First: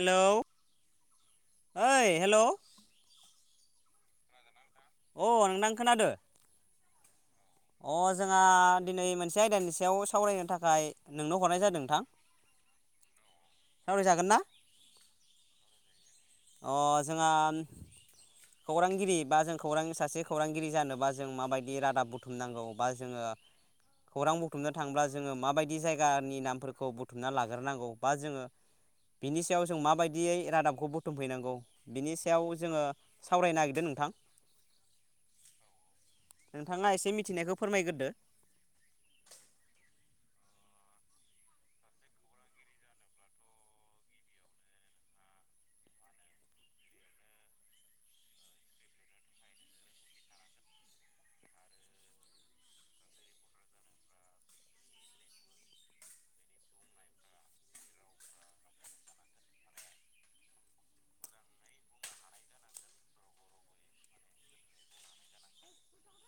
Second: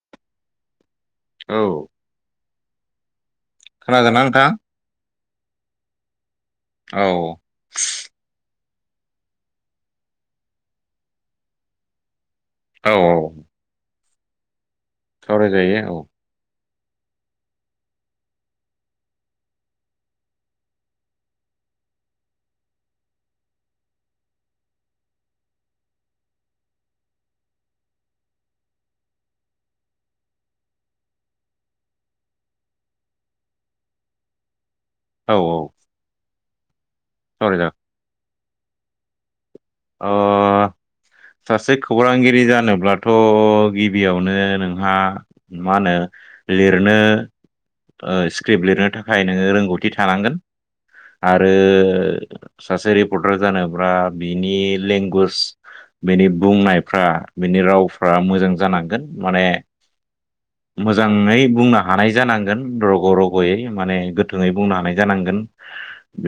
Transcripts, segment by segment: Hello औ ओइ हेल' खोनादोना नोंथां। अ नोंथां खोनादो। औ। अ जोंहा दिनै मोनसे आयदानि सायाव सावरायनो थाखाय नोंनो हरनाय जादों नोंथां औ औ सावरायजागोन ना सावरायजायो औ अ जोंहा खौरांगिरि बा जों खौरां सासे खौरांगिरि जानोबा जों माबायदि रादाब बुथुमनांगौ बा जोङो खौरां बुथुमनो थांब्ला जोङो माबायदि जायगानि नामफोरखौ बुथुमना लाग्रोनांगौ बा जोङो बिनि सायाव जों माबायदियै रादाबखौ बुथुमफैनांगौ बिनि सायाव जोङो सावराय नागिरदो नोंथां औ औ। नोंथाङा एसे मिथिनायखौ सावरायजागोन फोरमायग्रोदो। अ। [unintelligible] सासे खौरांगिरि जानोब्लाथ' गिबियावनो नोंहा मा होनो लिरनो ओ स्क्रिप्ट लिरनो थाखाय नोङो रोंगौथि थानांगोन आरो सासे रिपर्टार जानोब्ला बिनि लेंगुस बिनि बुंनायफ्रा बिनि रावफ्रा मोजां जानांगोन माने मोजाङै बुंनो हानाय जानांगोन। रग' रग'यै माने गोथोै बुंनो हानाय जानांगोन।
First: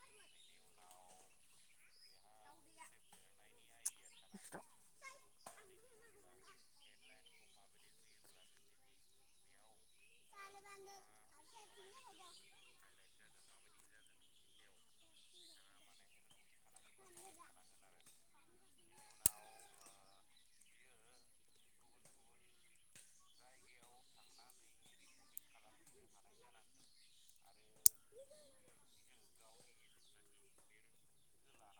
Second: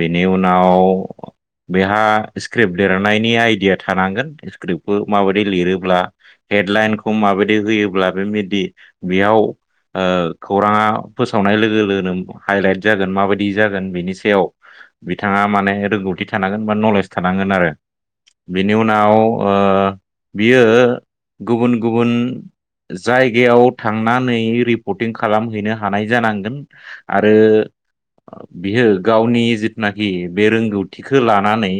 बेनि उनाव बेहा स्क्रिप्ट लिरनायनि आइडिया थानांगोन स्क्रिप्टखौ माबायदि लिरोब्ला हेडलाइनखौ माबायदि होयोब्ला बेबायदि बेयाव ओ खौराङा फोसावनाय लोगो लोगोनो हाइलाइट जागोन माबायदि जागोन बेनि सायाव बिथाङा माने रोंगौथि थानांगोन बा नलेज थानांगोन आरो। बिनि उनाव ओ बियो गुबुन गुबुन जायगायाव थांनानै रिपर्टिं खालामहैनो हा हानाय जानांगोन आरो बियो गावनि जिथुनाखि बे रोंगौथिखौ लानानै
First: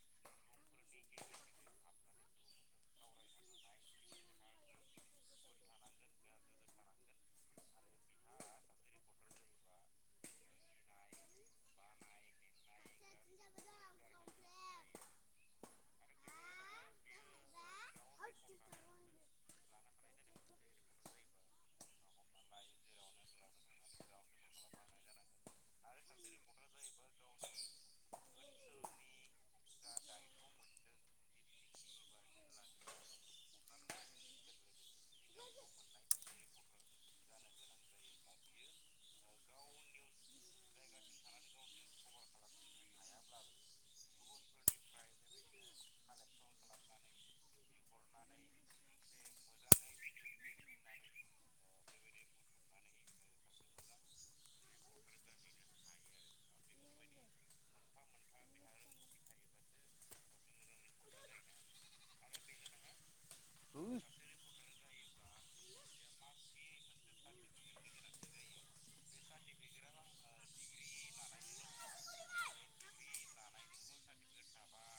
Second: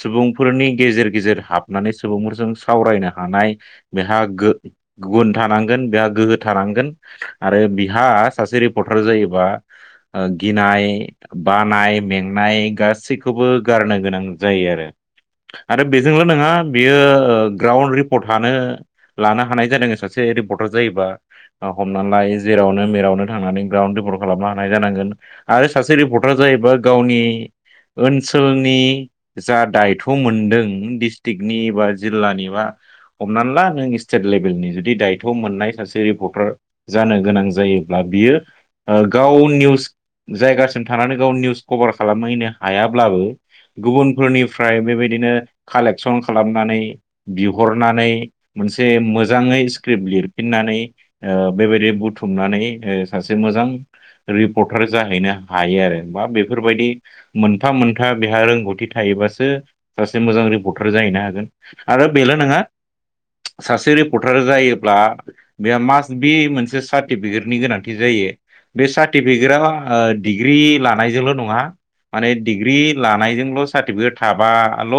सुबुंफोरनि गेजेर गेजेर हाबनानै सुबुंफोरजों सावरायनो हानाय बेहा गो गुन थानांगोन बेहा गोहो थानांगोन आरो बिहा सासे रिपर्टार जायोबा ओ गिनाय बानाय मेंनाय गासैखौबो बो गारनो गोनां जायो आरो। आरो बेजोंल' नङा बियो ग्राउन्ड रिपर्ट हानो लानो हानाय जादों सासे बियो रिपर्टार जायोबा ओ हमनानै लायो जेरावनो मेरावनो थांननानै ग्राउ रिपर्ट खालामनो हानाय जानांगोन आरो सासे रिपर्टार जायोबा गावनि ओनसोलनि जा दायथ' मोनदों डिस्ट्रिक्टनि बा जिल्लानि बा हमनानै ला नों स्टेट लेभेलनि जुदि दायथ' मोननाय सासे रिपर्टार जानो गोनां जायो ब्ला बियो ओ गाव निउस जायगासिम थानानै गाव निउस कभार खालामहैनो हायाब्लाबो गुबुनफोरनिफ्राय बेबायदिनो कालेकसन खालामनानै बिहरनानै मोनसे मोजाङै स्क्रिप्ट लिरफिननानै ओ बेबायदि बुथुमनानै ओ सासे मोजां रिपर्टार जाहैनो हायो आरो बा बेफोरबायदि मोनफा मोनथा बेहा रोंगौथि थायोबासो सासे मोजां रिपर्टार जाहैनो हागोन आरो बेल' नङा। [inaudible] सासे रिपर्टार जायोब्ला बेयो मास्ट बि मोनसे सार्टिफिकेट नि गोनांथि जायो बे सार्टिफिकेटआ ओ डिग्रि लानायजोंल' नङा माने डिग्रि लानायजोंल' सार्टिफिकेट थाबाल'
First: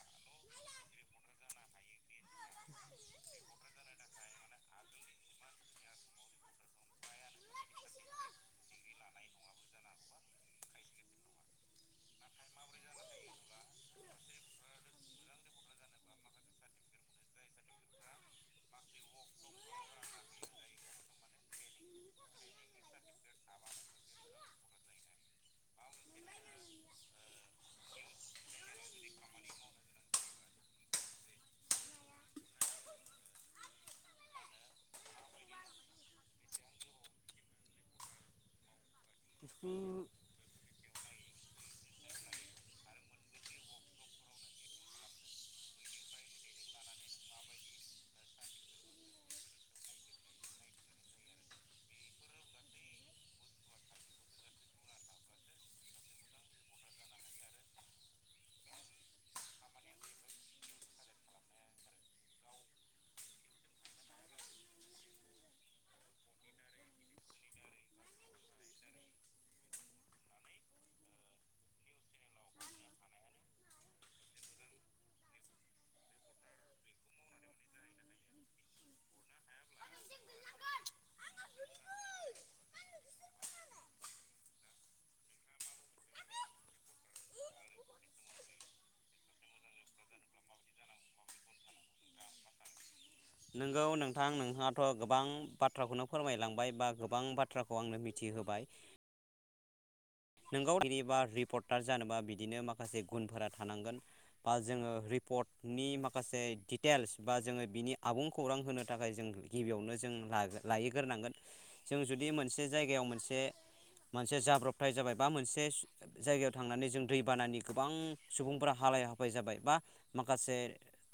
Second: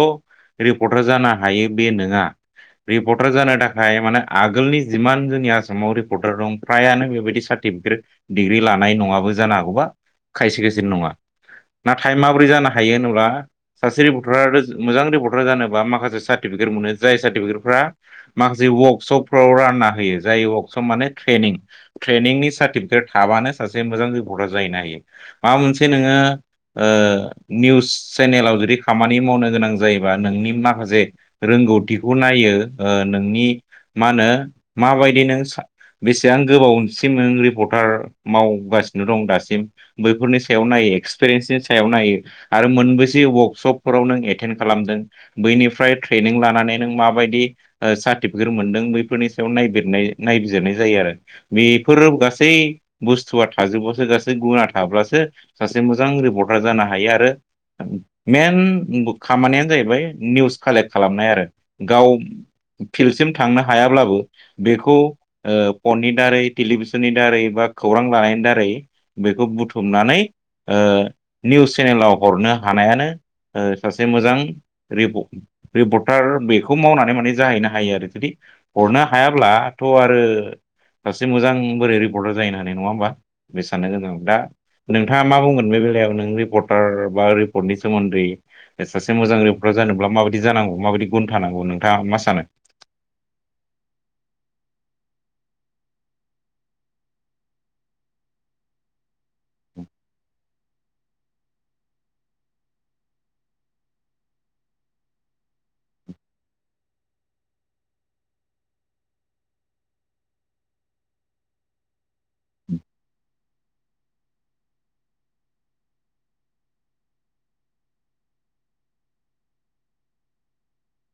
रिपर्टार जानो हायो बे नोङा रिपर्टार जानो थाखाय माने आगोलनि जिमान जोंनि आसामाव रिपर्टार दं फ्रायानो बेबायदि सार्टिफिकेट डिग्रि लानाय नङाबो जानो हागौबा खायसे खायसे नङा नाथाय माबोरै जानो हायो होनोब्ला सासे रिपर्टार मोजां रिपर्टार जानोबा माखासे सार्टिफिक मोन जाय सार्टिफिकेटफ्रा माखासे वार्कशपफ्राव रानना होयो जाय वार्कशप माने ट्रेनिं ट्रेनिंनि सार्टिफिकेट थाबानो सासे मोजां रिपर्टआ जाहैनो हायो माबा मोनसे नोङो ओ निउस चेनेलाव जुदि खामानि मावनो गोनां जायोबा नोंनि माखासे रों गौथिखौ नायो ओ नोंनि मा होनो माबायदि नों बेसेबां गोबाव सिम नों रिपर्टार मावगासिनो दं दासिम बैफोरनि सायाव नायो। एक्सपिरियेन्सनि सायाव नायो आरो मोनबैसे वर्कशपफोराव नों एटेन्ड खालामदों बैनिफ्राय ट्रेनिं लानानै नों माबायदि ओ सार्टिफिकेट मोनदों बैफोरनि सायाव नायबिर नायबिजिरनाय जायो आरो। बेफोरो गासै बुस्थुआ थाजोबब्लासो गासै गुना थाब्लासो सासे मोजां रिपर्ट र्टार जानो हायो आरो मेन खामानियानो जाहैबाय निउस कालेक्ट खालामनाय आरो गाव फिल्डसिम थांनो हायाब्लाबो बेखौ ओ फननि दारै टेलिभिसननि दारै बा खौरां लानायनि दारै बेखौ बुथुमनानै ओ निउस चेनेलाव हरनो हानायानो ओ सासे मोजां रिप रिपर्टार बेखौ मावनानै माने जाहैनो हायो आरो जुदि हरनो हायाब्लाथ' आरो सासे मोजां बोरै रिपर्टार जाहैनो हानो नङा होमबा बे साननो गोनां दा नोंथाङा मा बुंगोन बे बेलायाव नों रिपर्टार बा रिपर्टनि सोमोन्दै सासे मोजां रिपर्टार जानोब्ला माबायदि जानांगौ माबायदि गुन थानांगौ नोंथांङा मा सानो? [inaudible] नोंगौ नोंथां नोंथांङाथ' गोबां बाथ्राखौनो फोरमायलांबाय बा गोबां बाथ्राखौ आंनो मिथि। होबाय। [unintelligible] नोंगौ रिबार रिपर्टार जानोबा बिदिनो माखासे गुनफोरा थानांगोन बा जोङो रिप। पटनि माखासे दिटेल्स बा जोङो बिनि आबुं खौरां होनो थाखाय जों गिबियावनो जों। लायग्रोनांगोन जों जुदि मोनसे जायगायाव मोनसे मोनसे जाब्रब। थाय जाबाय बा मोनसे जायगायाव थांनानै जों दैबानानि गोबां सुबुंफोरा हालाय हाफाय जाबाय बा। माखासे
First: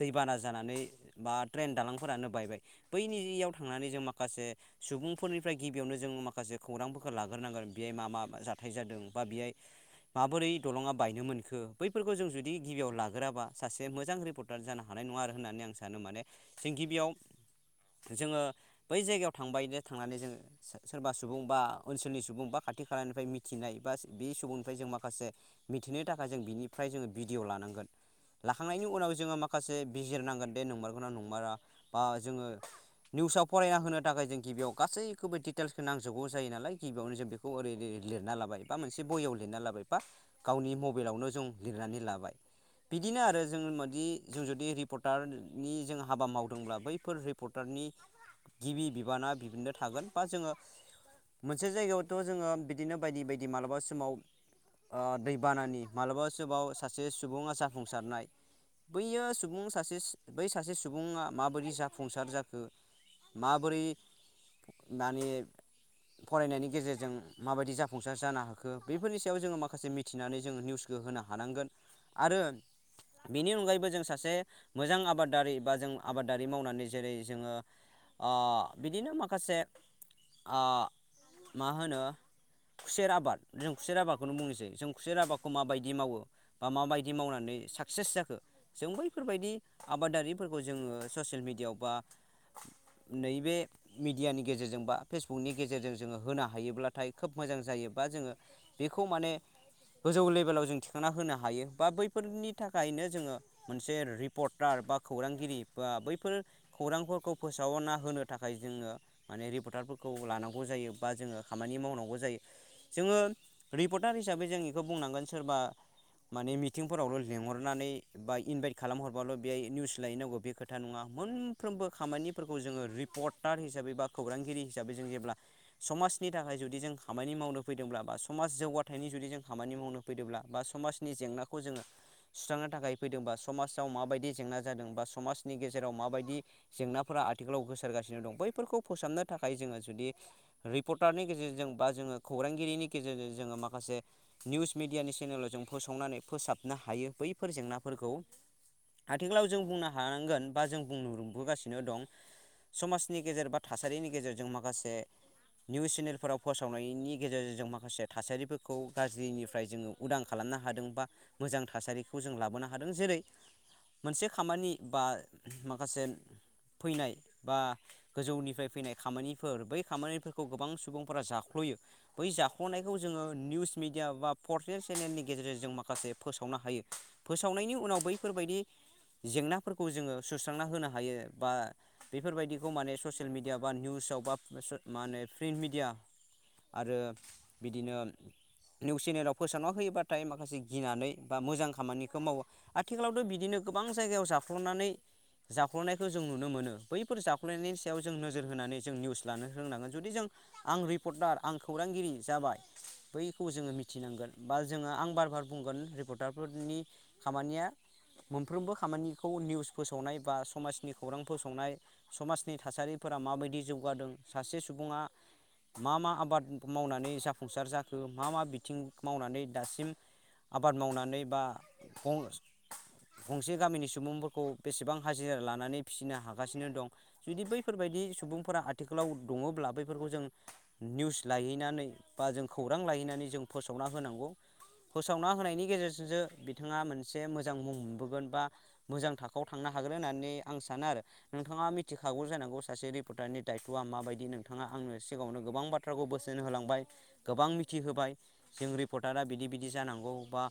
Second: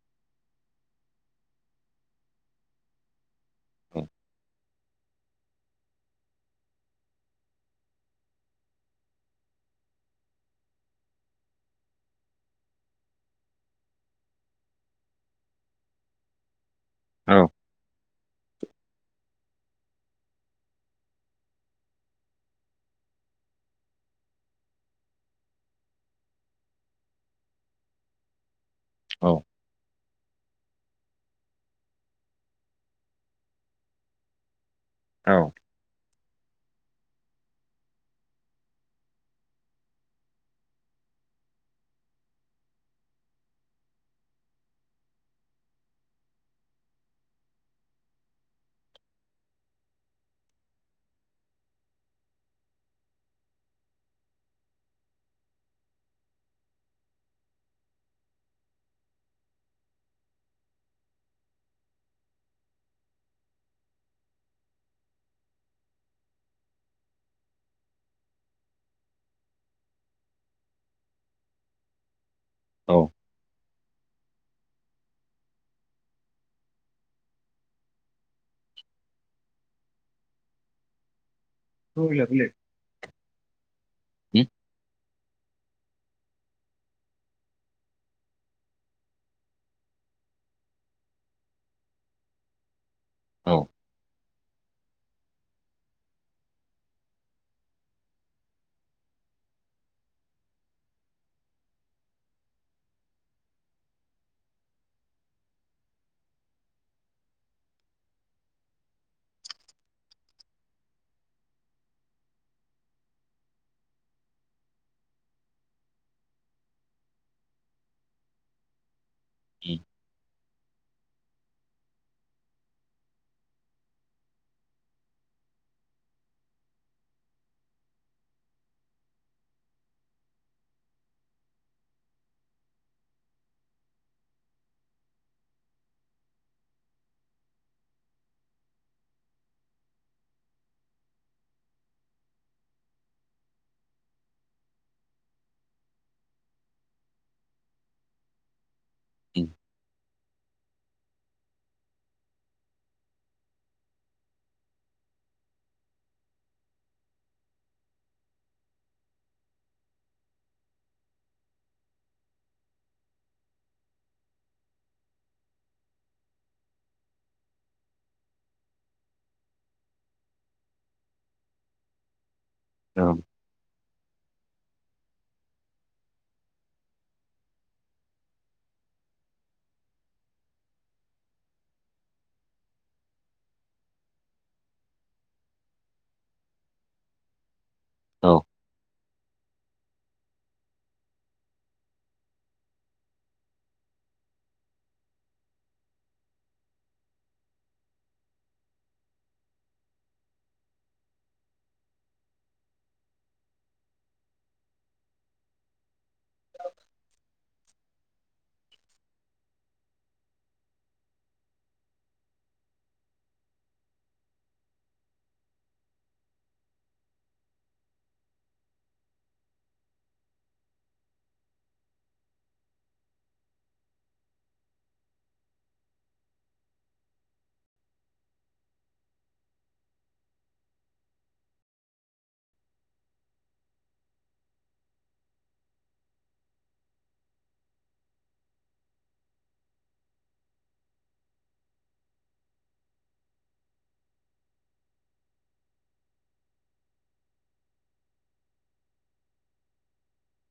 दैबाना जानानै बा ट्रेन दालांफोरानो बायबाय बैनियाव। थांनानै जों औ माखासे। सुबुंफोरनिफ्राय गिबियावनो जों माखासे खौरांफोरखौ लाग्रोनांगोन बेहाय मा मा जा। थाय जादों बा बेहाय। माबोरै दलङा बायनो मोनखो बैफोरखौ जों जुदि गिबियाव लाग्रोआबा सासे मोजां रिपर्टार जानो हानाय। नाय नङा आरो होननानै आं सानो माने जों गिबियाव औ जोङो। बै जायगायाव थांबायनो थांनानै जोङो सोरबा सुबुं बा ओनसोलनि सुबुं बा खाथि खालानिफ्राय मिथि। थिनाय बा बे सुबुंनिफ्राय जों माखासे मिथिनो थाखाय जों बिनिफ्राय जोङो भिडिय' लानांगोन। लाखांनायनि उनाव औ जोङो माखासे बिजिरनांगोन दे नोंमारगोनना नंमारा बा जोङो निउसाव फरायना होनो थाखाय जों गिबियाव औ गासैखौबो डिटेल्सखौ नांजोबगौ जायो नालाय गिबियावनो जों बेखौ ओरैै लिरना लाबाय बा मोनसे बहियाव लिरना लाबाय बा गावनि मबाइलावनो जों लिरनानै लाबाय बिदिनो आरो जों मदि जों जुदि रिपर्टारनि जों हाबा मावदोंब्ला बैफोर रिपर्टार नि गिबि बिबाना बिदिनो थागोन बा जोङो मोनसे जायगायावथ' जोङो बिदिनो बायदि बायदि मालाबा समाव ओ दैबानानि माबलाबा समाव सासे सुबुङा जाफुंसारनाय बैयो सुबुं सासे बै सासे सुबुङा माबोरै जाफुंसार जाखो माबोरै माने फरायनायनि गेजेरजों माबायदि जाफुंसार जानो हाखो बेफोरनि सायाव जोङो माखासे मिथिनानै जोङो निउसखौ होनो हानांगोन आरो औ बेनि अनगायैबो जों सासे मोजां आबादारि बा जों आबादारि मावनानै जेरै जोङो ओ बिदिनो माखासे ओ मा होनो खुसेर आबाद जों खुसेर आबादखौनो बुंनोसै जों खुसेर आबाद माबायदि मावो बा मााबायदि मावनानै साकसेस जाखो जों बैफोरबायदि आबादारि जोङो ससियेल मिडियायाव बा नैबे मिडियानि गेजेरजों बा फेसबुकनि गेजेरजों जोङो होनो हायोब्ला नाथाय खोब मोजां जायो बा जोङो बेखौ माने गोजौ लेभेलाव जों थिखांना होनो हायो बा बैफोरनि थाखायनो जोङो मोनसे रिपर्टार बा खौरांगिरि बा बैफोर खौरांफोरखौ फोसावना होनो थाखाय जोङो माने रिपर्टार फोरखौ लानांगौ जायो बा जोङो खामानि मावनांगौ जायो जोङो रिपर्टार हिसाबै जों बेखौ बुंनांगोन सोरबा माने मिथिंफोरावल' लिंहरनानै बा इनभाइट खालामहरबाल' बे निउस लायनांगौ बे खोथा नङा मोनफ्रोमबो खामानिफोरखौ जोङो रिपर्टार हिसाबै बा खौरांगिरि हिसाबै जों जेब्ला समाज नि थाखाय जुदि जों खामानि मावनो फैदोंब्ला बा समाज जौगाथायनि जुदि जों खामानि मावनो फैदोंब्ला बा समाजनि जेंनाखौ जोङो सुस्रांनो थाखाय फैदोंबा समाजाव माबायदि जेंना जादों बा समाजनि गेजेराव माबायदि जेंनाफोरा आथिखालाव गोसारगासिनो दं बैफोरखौ फोसाबनो थाखाय जोङो जुदि रि पर्टारनि गेजेरजों बा जोङो खौरांगिरिनि गेजेरजों जोङो माखासे निउस मिडियानि चेनेलाव जों फस संनानै फोसाबनो हायो बैफोर जेंनाफोरखौ आथिखालाव जों बुंनो हानांगोन बा जों बुंनो नुबोगासिनो दं समाजनि गेजेर बा थासारिनि गेजेरजों माखासे निउस चेनेलफोराव फोसावनायनि गेजेरजों जों माखासे थासारिफोरखौ गाज्रिनिफ्राय जोङो उदां खालामना हादों बा मोजां थासारिखौ जों लाबोनो हादों जेरै मोनसे खामानि बा माखासे फैनाय बा गोजौनिफ्राय फैनाय खामानिफोर बै खामानि खौ गोबां सुबुंफोरा जाख्ल'यो बै जाख्ल'नायखौ जोंङो निउस मिडिया बा पर्टेल चेनेलनि गेजेरजों जों माखासे फोसावनो हायो फोसावनायनि उनाव बैफोरबायदि जेंनाफोरखौ जोंङो सुस्रांना होनो हायो बा बेफोरबायदिखौ माने ससियेल मिडिया बा निउस आवबा मा होनो प्रिन्ट मिेडिया आरो बिदिनो निउस चेनेलाव फोसावना होयोबा नाथाय माखासे गिनानै बा मोजां खामानिखौ मावो आथिखालावथ' बिदिनो गोबां जायगायाव जाखल'नानै जाख्ल'नायखौ जों नुनो मोनो बैफोर जाख्ल'नायनि सायाव जों नोजोर होनानै जों निउस लानो रोंनांगोन। जुदि जों आं रिपर्टार आं खौरांगिरि जाबाय बैखौ जोंङो मिथिनांगोन बा जोंङो आं बार बार बुंगोन रिपर्टारफोरनि खामानिया मोनफ्रोमबो खामानिखौ निउस फोसावनाय बा समाजनि खौरां फोसावनाय समाजनि थासारि रिफोरा माबायदि जौगादों सासे सुबुंङा मा मा आबाद मावनानै जाफुंसार जाखो मा मा बिथिं मावनानै दासिम आबाद मावनानै बा मस गंसे गामिनि सुबुंफोरखौ बेसेबां हाजिरा लानानै फिसिनो हागासिनो दं जुदि बैफोरबायदि सुबुंफोरा आथिखालाव दंङब्ला बेफोरखौ जों निउस लायहैनानै बा जों खौरां लाायहैनानै जों फोसावना होनांगौ। फोसावना होनायनि गेजेरजोंसो बिथांङा मोनसे मोजां मुं मोनबोगोन बा मोजां थाखोआव थांनो हागोन। हाग्रो होननानै आं सानो आरो नोंथांङा मिथिखागौ जांगौ सासे रिपर्टारनि दायथ'आ माबायदि नोंथांङा आंनो सिगांङावनो गोबां बाथ्राखौ बोसोन होलांबाय गोबां मिथि होबाय जों रिपर्टारा दा बिदि बिदि जानांगौ बा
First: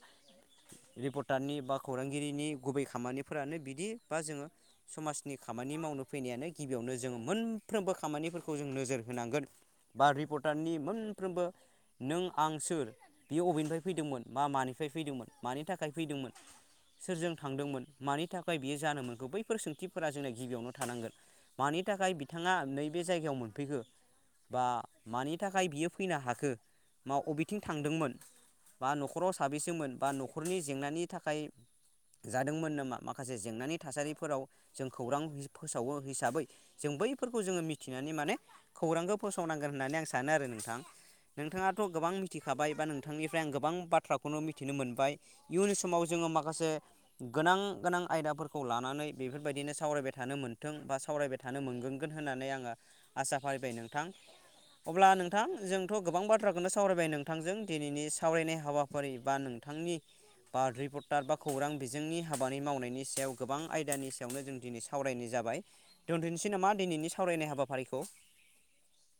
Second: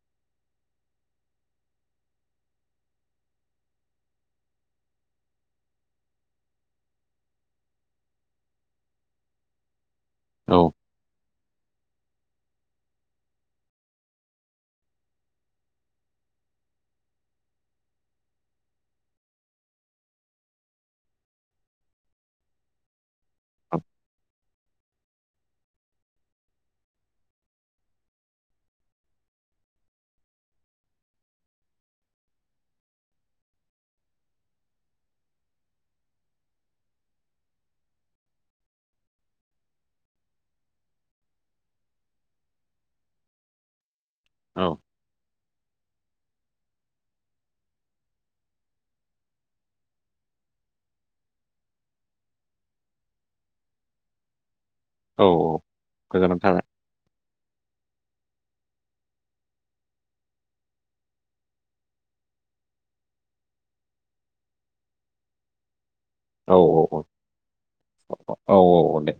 रिपर्टारनि बा खौरांगिरिनि गुबै खामानिफोरानो बिदि बा जोंङो समाजनि खामानि मावनो फैनायानो गिबियावनो जोंङो मोनफ्रोमबो खामानिफोरखौ खौ जों नोजोर होनांगोन बा औ रिपर्टारनि मोनफ्रोमबो नों आं सोर बे अबेनिफ्राय फैदोंमोन मा मानिफ्राय फैदोंमोन मानि थाखाय फैदोंमोन। सोरजों थांदोंमोन मानि थाखाय बियो जानो मोनखो बैफोर सोंथिफोरा जोंना गिबियावनो थानांगोन मानि थाखाय बिथांङा नैबे जायगायाव मोनफैखो बा मानि थाखाय बियो फैनो हाखो मा अबेथिं थांदोंमोन बा न'खराव साबैसोमोन बा न'खरनि जेंनानि थाखाय जादोंमोन नामा माखासे जेंनानि थासारिफोराव जों खौरां फोसावो हिसाबै जों बैफोरखौ जोंङो मिथिनानै माने खौरांखौ फोसावनांगोन होननानै आं सानो आरो नोंथां नोंथांङाथ' गोबां मिथिखाबाय बा नोंथांनिफ्राय आं गोबां बाथ्राखौनो मिथिनो मोनबाय इयुन समाव जोंङो माखासे गोनां गोनां आयदाफोरखौ लानानै बेफोरबायदिनो सावरायबाय थानो मोन्थों बा सावरायबाय थानो मोनगोनांगोन होननानै आंङो आचसा फारिबाय नोंथां अब्ला नोंथां औ जोंथ' गोबां गोजोननाय थाबाय बाथ्राखौनो सावरायबाय नोंथांजों दिनैनि सावरायनाय हाबाफारि बा नोंथांनि बा रिपर्टार बा खौरां बिजोंनि हाबानि मावनायनि सायाव गोबां आयदानि सायावनो जों दिनै सावरायनाय जाब जाब दोनथनोसै औ नामा दिनैनि सावरायनाय हाबा औ औ औ दे